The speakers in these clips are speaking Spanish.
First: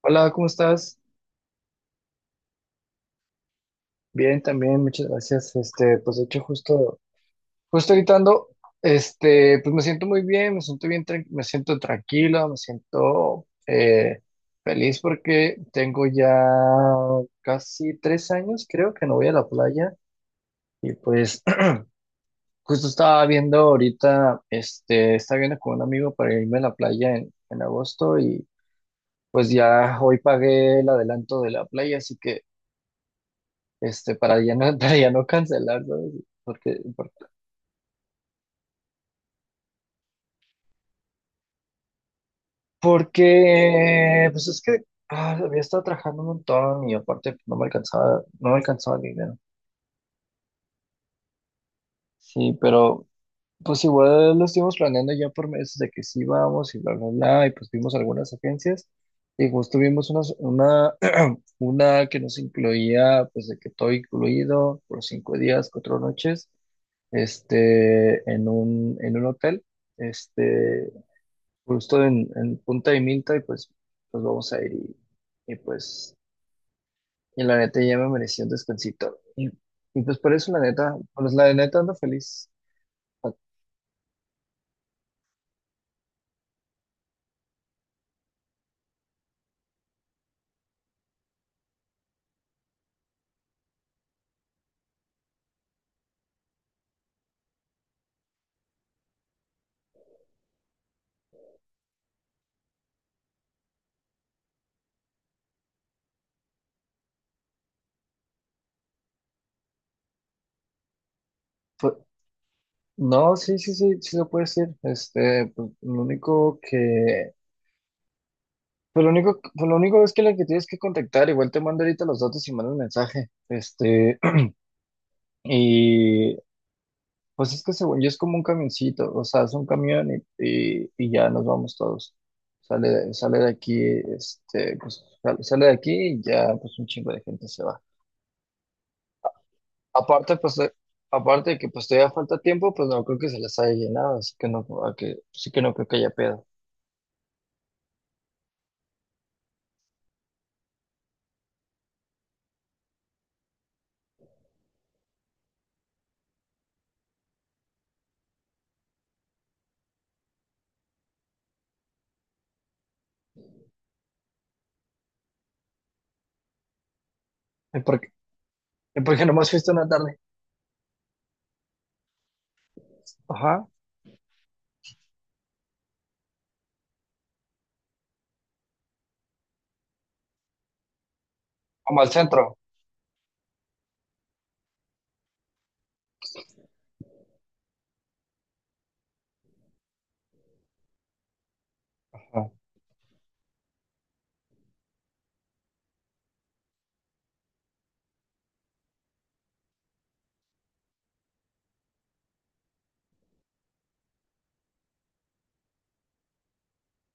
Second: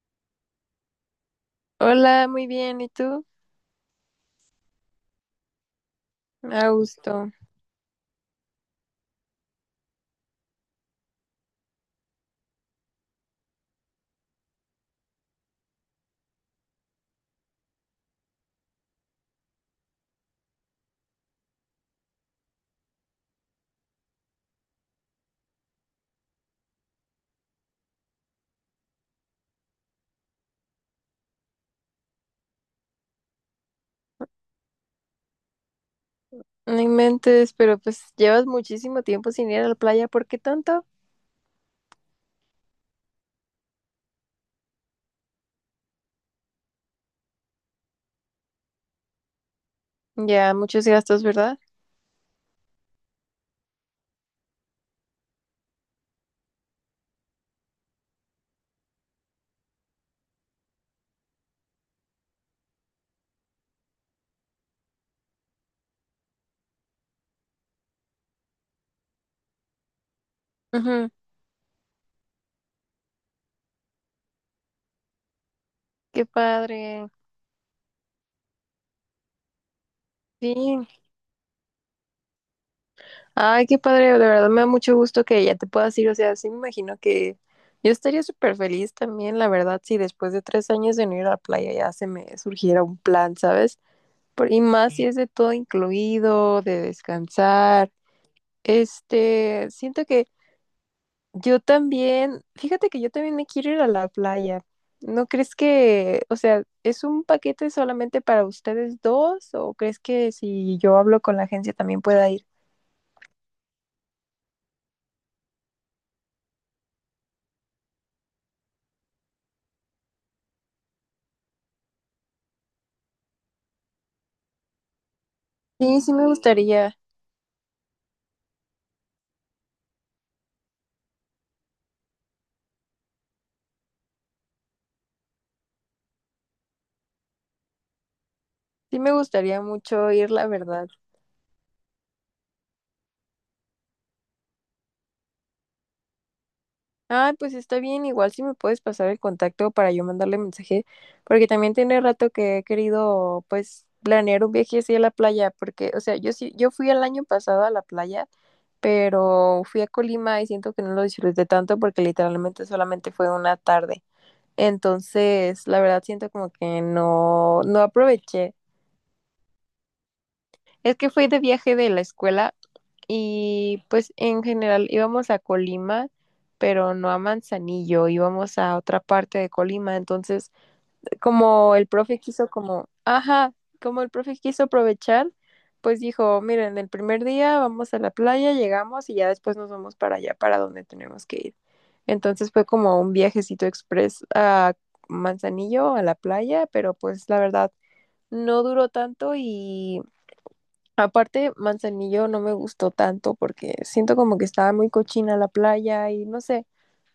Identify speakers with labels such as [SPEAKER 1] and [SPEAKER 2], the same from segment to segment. [SPEAKER 1] Hola, ¿cómo estás?
[SPEAKER 2] Hola, muy bien. ¿Y tú?
[SPEAKER 1] Bien, también, muchas gracias. Pues de hecho,
[SPEAKER 2] A gusto.
[SPEAKER 1] justo ahorita ando, pues me siento muy bien, me siento tranquilo, me siento feliz porque tengo ya casi tres años, creo que no voy a la playa. Y pues justo estaba viendo ahorita, estaba viendo con un amigo para irme a la playa en agosto y pues ya hoy pagué el adelanto de la playa, así que para ya no, para ya no cancelar, ¿sabes? Porque,
[SPEAKER 2] No
[SPEAKER 1] por-
[SPEAKER 2] inventes, pero pues llevas muchísimo tiempo sin ir a la playa. ¿Por qué tanto?
[SPEAKER 1] Porque, pues es que había estado trabajando un montón y aparte no me alcanzaba, no me alcanzaba el dinero.
[SPEAKER 2] Ya, muchos gastos, ¿verdad?
[SPEAKER 1] Sí, pero pues igual lo estuvimos planeando ya por meses de que sí vamos y bla, bla, bla, y pues vimos algunas agencias y justo vimos una que nos incluía, pues de que todo incluido, por cinco días, cuatro noches, en un hotel. Este,
[SPEAKER 2] Ujú.
[SPEAKER 1] Justo en Punta de Minta y pues nos vamos a ir pues
[SPEAKER 2] Qué padre.
[SPEAKER 1] y la neta ya me merecía un descansito y pues por eso la
[SPEAKER 2] Sí.
[SPEAKER 1] neta pues la neta ando feliz. Ah,
[SPEAKER 2] Ay, qué padre. De verdad me da mucho gusto que ya te puedas ir. O sea, sí me imagino que yo estaría súper feliz también, la verdad, si después de 3 años de no ir a la playa ya se me surgiera un plan, ¿sabes? Y más si es de todo incluido, de descansar. Este, siento que yo también, fíjate que yo también me quiero ir a la playa. ¿No crees que, o sea, es un paquete solamente para ustedes dos o crees que si yo hablo con la agencia
[SPEAKER 1] fue-
[SPEAKER 2] también pueda ir?
[SPEAKER 1] no, sí se puede decir. Lo único que Lo único es que la que tienes que contactar, igual te mando ahorita los datos y mando un mensaje.
[SPEAKER 2] Sí,
[SPEAKER 1] Y Pues es que según yo es como un camioncito, o sea, es un camión y, y ya nos vamos todos. Sale, sale de aquí, pues sale, sale de aquí y ya pues un chingo de gente se va.
[SPEAKER 2] sí me gustaría mucho ir,
[SPEAKER 1] Aparte,
[SPEAKER 2] la
[SPEAKER 1] pues,
[SPEAKER 2] verdad.
[SPEAKER 1] aparte de que pues todavía falta tiempo, pues no creo que se les haya llenado, así que no, sí que no creo que haya pedo.
[SPEAKER 2] Ah, pues está bien, igual si me puedes pasar el contacto para yo mandarle mensaje, porque también tiene rato que he querido, pues, planear un viaje así a la playa, porque, o sea, yo sí, yo fui el año pasado a la playa, pero fui a Colima y siento que no lo disfruté tanto porque literalmente solamente fue una tarde. Entonces, la verdad siento como que no, no
[SPEAKER 1] Es porque,
[SPEAKER 2] aproveché.
[SPEAKER 1] Porque nomás fuiste una tarde.
[SPEAKER 2] Es que fui de viaje de la escuela
[SPEAKER 1] Ajá.
[SPEAKER 2] y pues en general íbamos a Colima, pero no a Manzanillo, íbamos a otra parte de Colima. Entonces, como el
[SPEAKER 1] Como al
[SPEAKER 2] profe quiso
[SPEAKER 1] centro.
[SPEAKER 2] como, ajá, como el profe quiso aprovechar, pues dijo, miren, el primer día vamos a la playa, llegamos y ya después nos vamos para allá, para donde tenemos que ir.
[SPEAKER 1] Ajá.
[SPEAKER 2] Entonces fue como un viajecito express a Manzanillo, a la playa, pero pues la verdad no duró tanto. Y aparte, Manzanillo no me gustó tanto porque siento como que estaba muy cochina la playa y no sé,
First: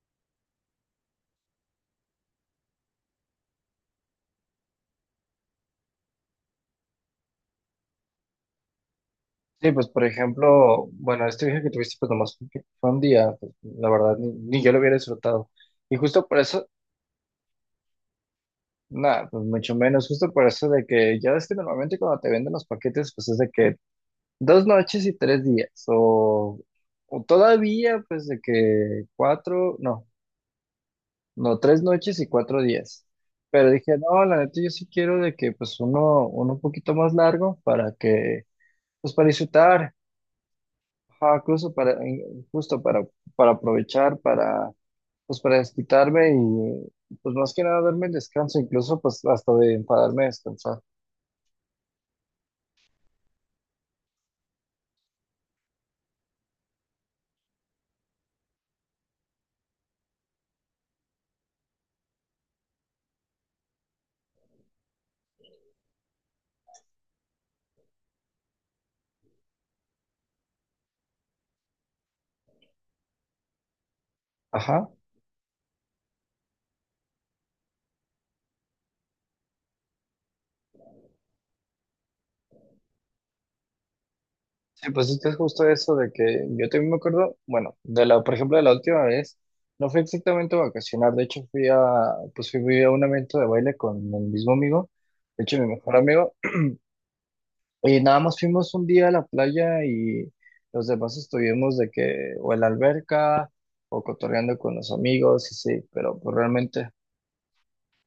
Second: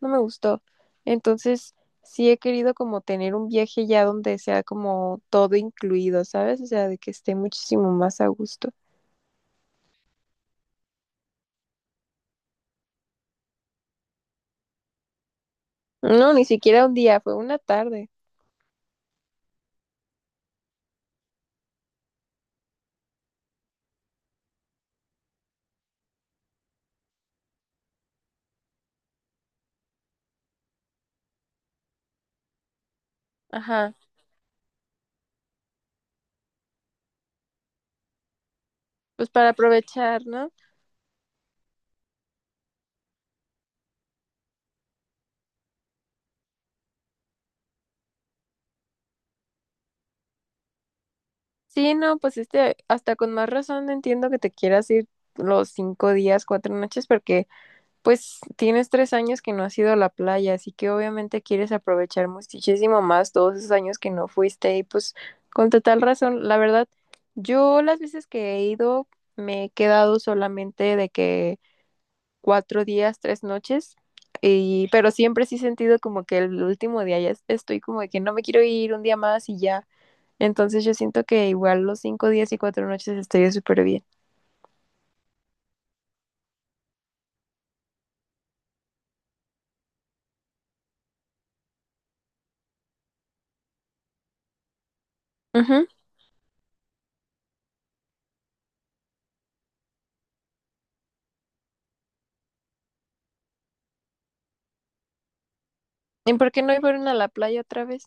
[SPEAKER 2] no me gustó. Entonces, sí he querido como tener un viaje ya donde sea como todo incluido, ¿sabes? O sea, de que esté muchísimo más a gusto.
[SPEAKER 1] Sí, pues por ejemplo, bueno, este viaje que tuviste pues nomás fue un día, pues, la verdad, ni yo lo hubiera disfrutado. Y justo
[SPEAKER 2] No,
[SPEAKER 1] por
[SPEAKER 2] ni
[SPEAKER 1] eso,
[SPEAKER 2] siquiera un día, fue una tarde.
[SPEAKER 1] nada, pues mucho menos, justo por eso de que ya ves que normalmente cuando te venden los paquetes, pues es de que dos noches y tres días, o todavía pues de que cuatro, no, no, tres noches y cuatro días. Pero
[SPEAKER 2] Ajá,
[SPEAKER 1] dije, no, la neta yo sí quiero de que pues uno un poquito más largo para que, pues para
[SPEAKER 2] pues para
[SPEAKER 1] disfrutar,
[SPEAKER 2] aprovechar, ¿no?
[SPEAKER 1] ajá, justo para, para aprovechar, para, pues para desquitarme y pues más que nada darme el descanso, incluso pues hasta de enfadarme a descansar.
[SPEAKER 2] Sí, no, pues este, hasta con más razón entiendo que te quieras ir los 5 días, 4 noches, porque pues tienes 3 años que no has ido a la playa, así que obviamente quieres aprovechar muchísimo más todos esos años que no fuiste. Y pues con total razón, la verdad, yo las veces que he ido me he quedado solamente de que 4 días, 3 noches, y,
[SPEAKER 1] Ajá.
[SPEAKER 2] pero siempre sí he sentido como que el último día ya estoy como de que no me quiero ir un día más y ya. Entonces yo siento que igual los 5 días y 4 noches estaría súper bien.
[SPEAKER 1] Sí, pues esto es justo eso de que yo también me acuerdo, bueno, por ejemplo, de la última vez, no fue exactamente a vacacionar, de hecho pues fui a un evento de baile con el mismo amigo, de hecho mi
[SPEAKER 2] Ujú.
[SPEAKER 1] mejor amigo, y nada más fuimos un día a la playa y los demás estuvimos de que, o en la alberca, o cotorreando con los amigos, y sí, pero
[SPEAKER 2] ¿Y
[SPEAKER 1] pues
[SPEAKER 2] por qué no
[SPEAKER 1] realmente,
[SPEAKER 2] fueron a la playa otra vez?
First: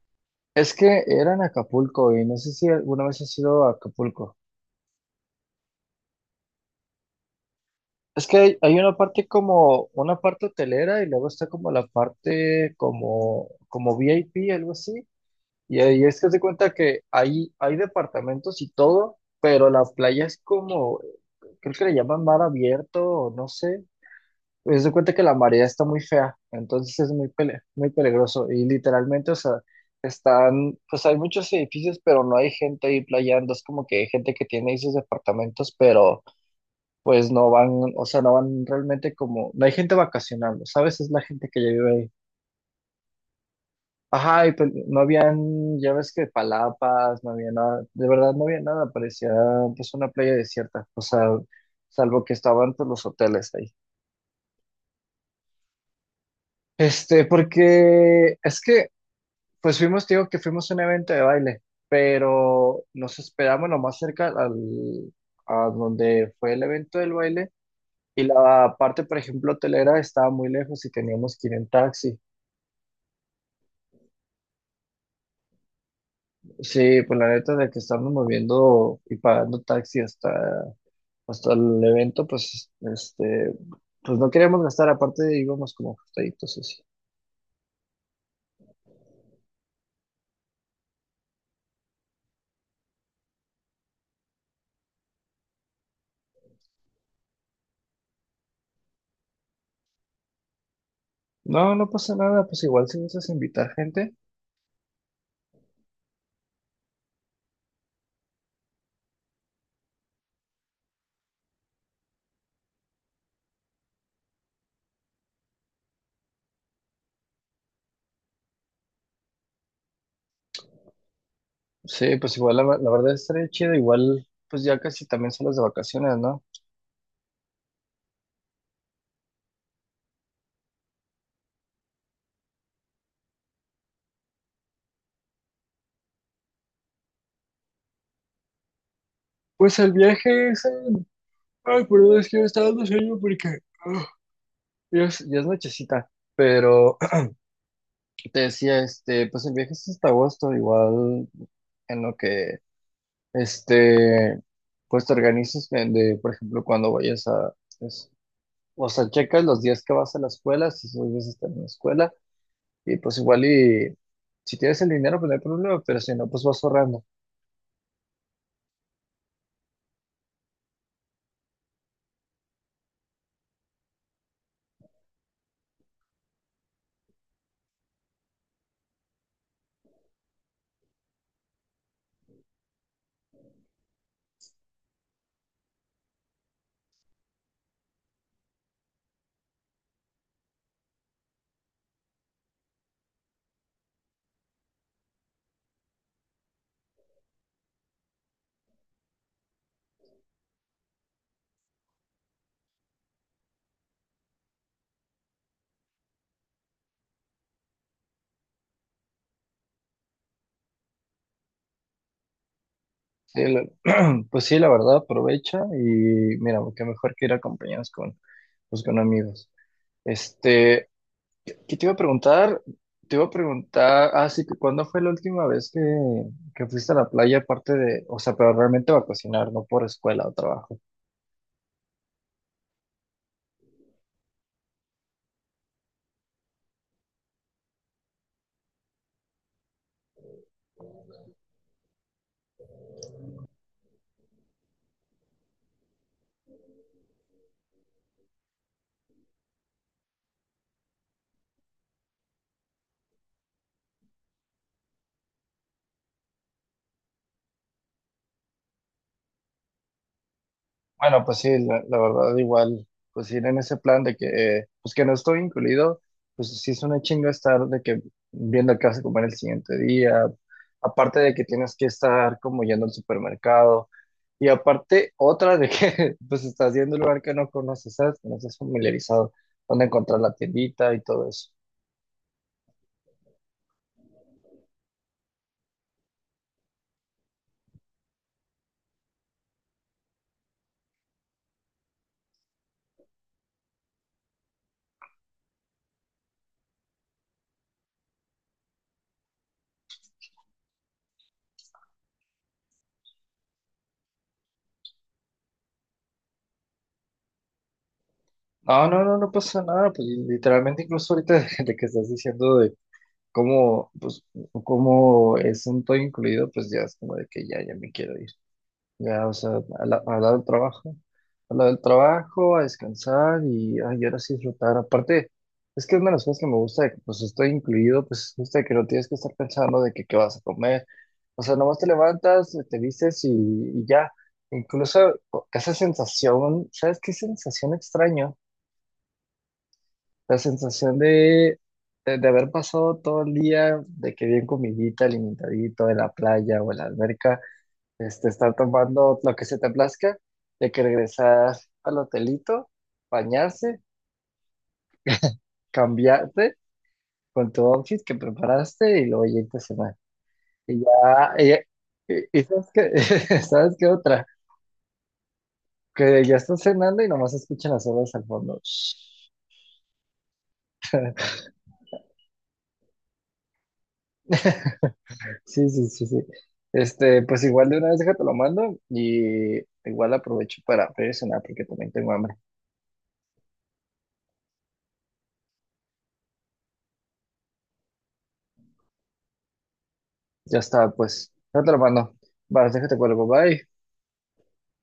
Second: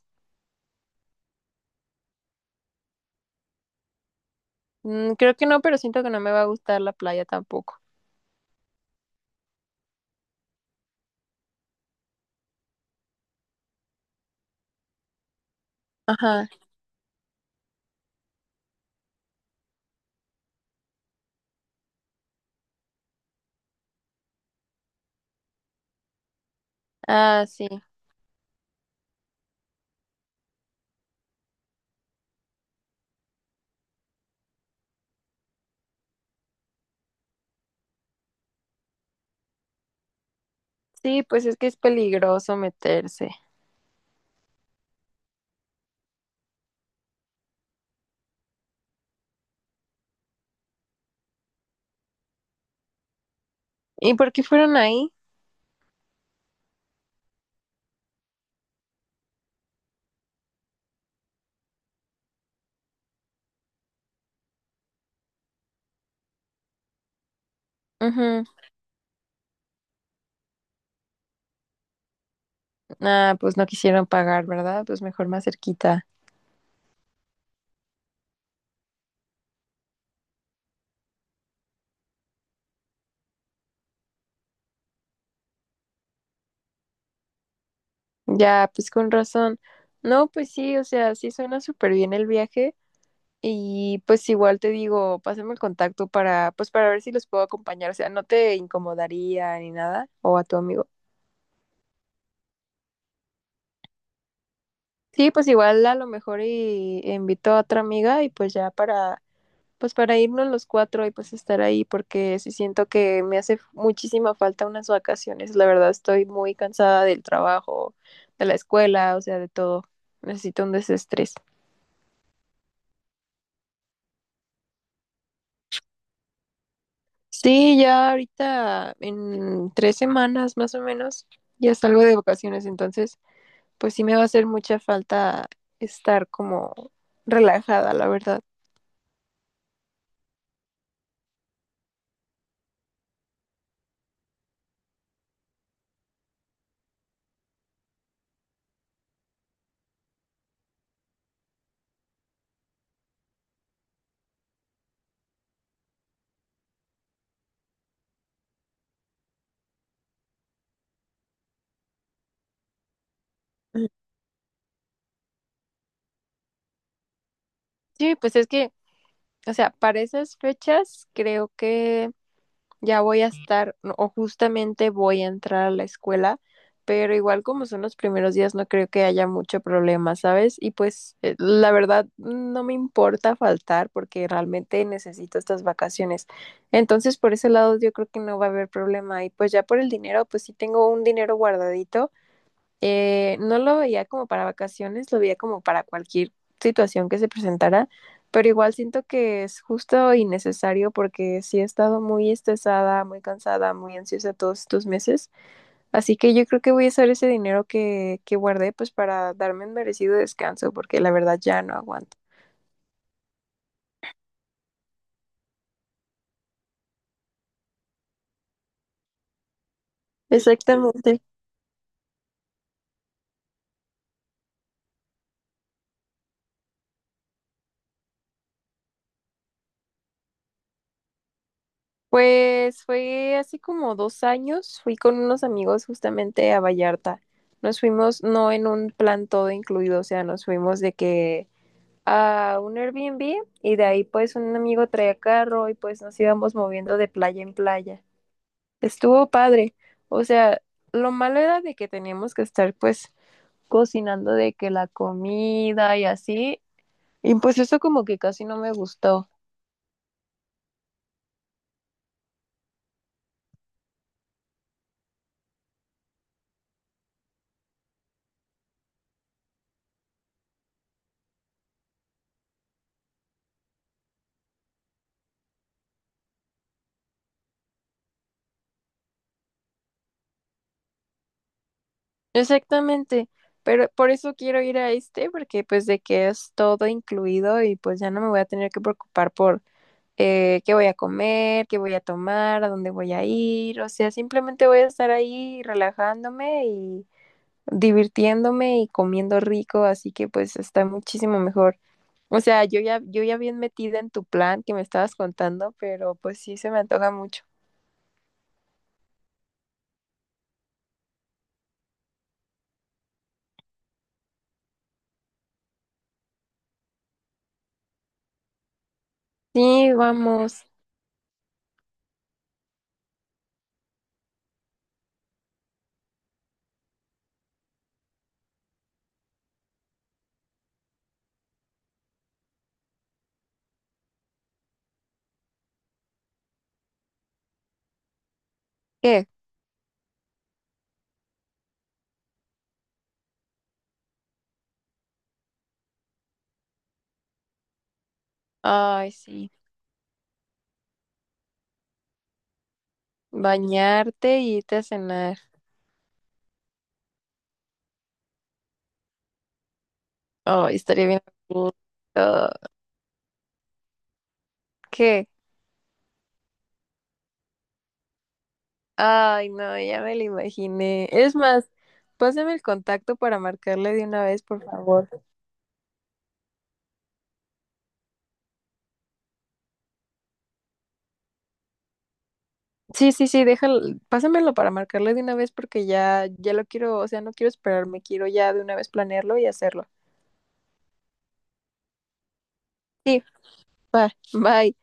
[SPEAKER 1] es que era en Acapulco y no sé si alguna vez has ido a Acapulco.
[SPEAKER 2] Mm, creo que no, pero siento que no me va a gustar la playa tampoco.
[SPEAKER 1] Es que hay una parte como, una parte hotelera y luego está como la parte como, como VIP, algo así. Y ahí es que se
[SPEAKER 2] Ajá.
[SPEAKER 1] cuenta que hay departamentos y todo, pero la playa es como, creo que le llaman mar abierto o no sé. Pues se cuenta que la marea está muy fea, entonces es muy,
[SPEAKER 2] Ah, sí.
[SPEAKER 1] muy peligroso. Y literalmente, o sea, están, pues hay muchos edificios, pero no hay gente ahí playando. Es como que hay gente que tiene esos departamentos, pero pues no van, o sea, no van realmente como, no hay gente vacacionando, ¿sabes? Es la
[SPEAKER 2] Sí, pues
[SPEAKER 1] gente
[SPEAKER 2] es
[SPEAKER 1] que
[SPEAKER 2] que
[SPEAKER 1] ya
[SPEAKER 2] es
[SPEAKER 1] vive ahí.
[SPEAKER 2] peligroso meterse.
[SPEAKER 1] Ajá, y pues no habían, ya ves que palapas, no había nada, de verdad no había nada, parecía pues una playa desierta, o sea, salvo que estaban pues los hoteles ahí.
[SPEAKER 2] ¿Y por qué fueron ahí?
[SPEAKER 1] Porque es que, pues fuimos, te digo que fuimos a un evento de baile, pero nos esperamos lo más cerca a donde fue el evento del baile. Y
[SPEAKER 2] Ujú.
[SPEAKER 1] la parte, por ejemplo, hotelera estaba muy lejos y teníamos que ir en taxi.
[SPEAKER 2] Ah, pues no quisieron pagar, ¿verdad? Pues mejor más cerquita.
[SPEAKER 1] Sí, pues la neta de que estarnos moviendo y pagando taxi hasta, hasta el evento, pues, pues no queríamos gastar, aparte íbamos como ajustaditos así.
[SPEAKER 2] Ya, pues con razón. No, pues sí, o sea, sí suena súper bien el viaje. Y pues igual te digo, pásame el contacto para, pues para ver si los puedo acompañar. O sea, no te incomodaría ni nada, o a tu amigo.
[SPEAKER 1] No, no pasa nada, pues igual si gustas invitar gente,
[SPEAKER 2] Sí, pues igual a lo mejor y invito a otra amiga y pues ya para, pues para irnos los cuatro y pues estar ahí, porque sí siento que me hace muchísima falta unas vacaciones. La verdad estoy muy cansada del trabajo, de la escuela, o sea, de todo. Necesito un desestrés.
[SPEAKER 1] sí, pues igual la verdad estaría chido, igual pues ya casi también son las de vacaciones, ¿no?
[SPEAKER 2] Sí, ya ahorita en 3 semanas más o menos ya salgo de vacaciones, entonces pues sí me va a hacer mucha falta estar como relajada, la verdad.
[SPEAKER 1] Pues el viaje es en- Ay, perdón, es que me está dando sueño porque... ah, ya es nochecita, pero te decía, pues el viaje es hasta agosto, igual en lo que Este, pues te organizas de, por ejemplo, cuando vayas a, es- o sea, checas los días que vas a la escuela, si esos días estás en la escuela, y pues igual
[SPEAKER 2] Mm.
[SPEAKER 1] y si tienes el dinero, pues no hay problema, pero si no, pues vas ahorrando.
[SPEAKER 2] Sí, pues es que, o sea, para esas fechas creo que ya voy a estar no, o justamente voy a entrar a la escuela, pero igual como son los primeros días no creo que haya mucho problema, ¿sabes? Y pues la verdad no me importa faltar porque realmente necesito estas vacaciones. Entonces por ese lado yo creo que no va a haber problema, y pues ya por el dinero, pues sí tengo un dinero guardadito, no lo veía como para vacaciones, lo veía como para cualquier situación que se presentara, pero igual siento que es justo y necesario porque sí he estado muy estresada, muy cansada, muy ansiosa todos estos meses, así que yo creo que voy a usar ese dinero que guardé pues para darme un merecido descanso porque la verdad ya no aguanto.
[SPEAKER 1] Sí, la- pues sí, la verdad, aprovecha y mira, qué mejor que ir acompañados con, pues con amigos. Este,
[SPEAKER 2] Exactamente.
[SPEAKER 1] ¿Qué te iba a preguntar? Te iba a preguntar, ah, sí, que ¿cuándo fue la última vez que fuiste a la playa aparte de, o sea, pero realmente va a cocinar, no por escuela o trabajo?
[SPEAKER 2] Pues fue hace como 2 años, fui con unos amigos justamente a Vallarta. Nos fuimos no en un plan todo incluido, o sea, nos fuimos de que a un Airbnb y de ahí pues un amigo traía carro y pues nos íbamos moviendo de playa en playa. Estuvo padre. O sea, lo malo era de que teníamos que estar pues cocinando de que la comida y así. Y pues eso como que casi no me gustó.
[SPEAKER 1] Bueno, pues sí, la verdad igual, pues ir en ese plan de que, pues que no estoy incluido, pues sí es una chinga estar de que viendo qué vas a comer el siguiente día, aparte de que tienes que estar como yendo al supermercado, y aparte otra de que pues estás yendo a un lugar que no conoces, ¿sabes? Que no estás familiarizado, dónde encontrar la tiendita y todo eso.
[SPEAKER 2] Exactamente. Pero por eso quiero ir a este porque pues de que es todo incluido y pues ya no me voy a tener que preocupar por qué voy a comer, qué voy a tomar, a dónde voy a ir, o sea, simplemente voy a estar ahí relajándome y divirtiéndome y comiendo rico, así que pues está muchísimo mejor. O sea, yo ya bien metida en tu plan que me estabas contando, pero pues sí se me antoja mucho.
[SPEAKER 1] No, no pasa nada, pues literalmente incluso ahorita de que estás diciendo como, pues, como es un todo incluido, pues ya es como de que ya, ya me quiero ir. Ya, o sea,
[SPEAKER 2] Sí,
[SPEAKER 1] a la del
[SPEAKER 2] vamos.
[SPEAKER 1] trabajo, a la del trabajo, a descansar y, ay, ahora sí disfrutar. Aparte, es que es una de las cosas que me gusta de que, pues, estoy incluido, pues, gusta que no tienes que estar pensando de que qué vas a comer. O sea, nomás te levantas, te vistes y ya. Incluso esa sensación, ¿sabes qué sensación extraño?
[SPEAKER 2] ¿Qué?
[SPEAKER 1] La sensación de haber pasado todo el día, de que bien comidita, alimentadito, de la playa o en la alberca, estar
[SPEAKER 2] Ay,
[SPEAKER 1] tomando lo que
[SPEAKER 2] sí.
[SPEAKER 1] se te plazca, de que regresar al hotelito, bañarse,
[SPEAKER 2] Bañarte y irte a cenar.
[SPEAKER 1] cambiarte con tu outfit que preparaste y luego irte a cenar.
[SPEAKER 2] Ay,
[SPEAKER 1] Y
[SPEAKER 2] estaría bien, a
[SPEAKER 1] ya, y,
[SPEAKER 2] gusto.
[SPEAKER 1] y sabes qué, ¿sabes qué otra?
[SPEAKER 2] ¿Qué?
[SPEAKER 1] Que ya estás cenando y nomás escuchan las olas al fondo.
[SPEAKER 2] Ay, no, ya me lo imaginé. Es más, pásame el contacto para marcarle de una vez, por favor.
[SPEAKER 1] Sí. Pues igual de una vez déjate lo mando y igual aprovecho para pedir cenar porque también tengo hambre.
[SPEAKER 2] Sí, sí, sí, déjalo, pásamelo para marcarle de una vez porque ya, ya lo quiero, o sea, no quiero esperarme, quiero ya de una vez planearlo y hacerlo.
[SPEAKER 1] Ya está, pues, ya te lo mando. Vale, déjate
[SPEAKER 2] Sí,
[SPEAKER 1] cuelgo, bye.
[SPEAKER 2] va, bye.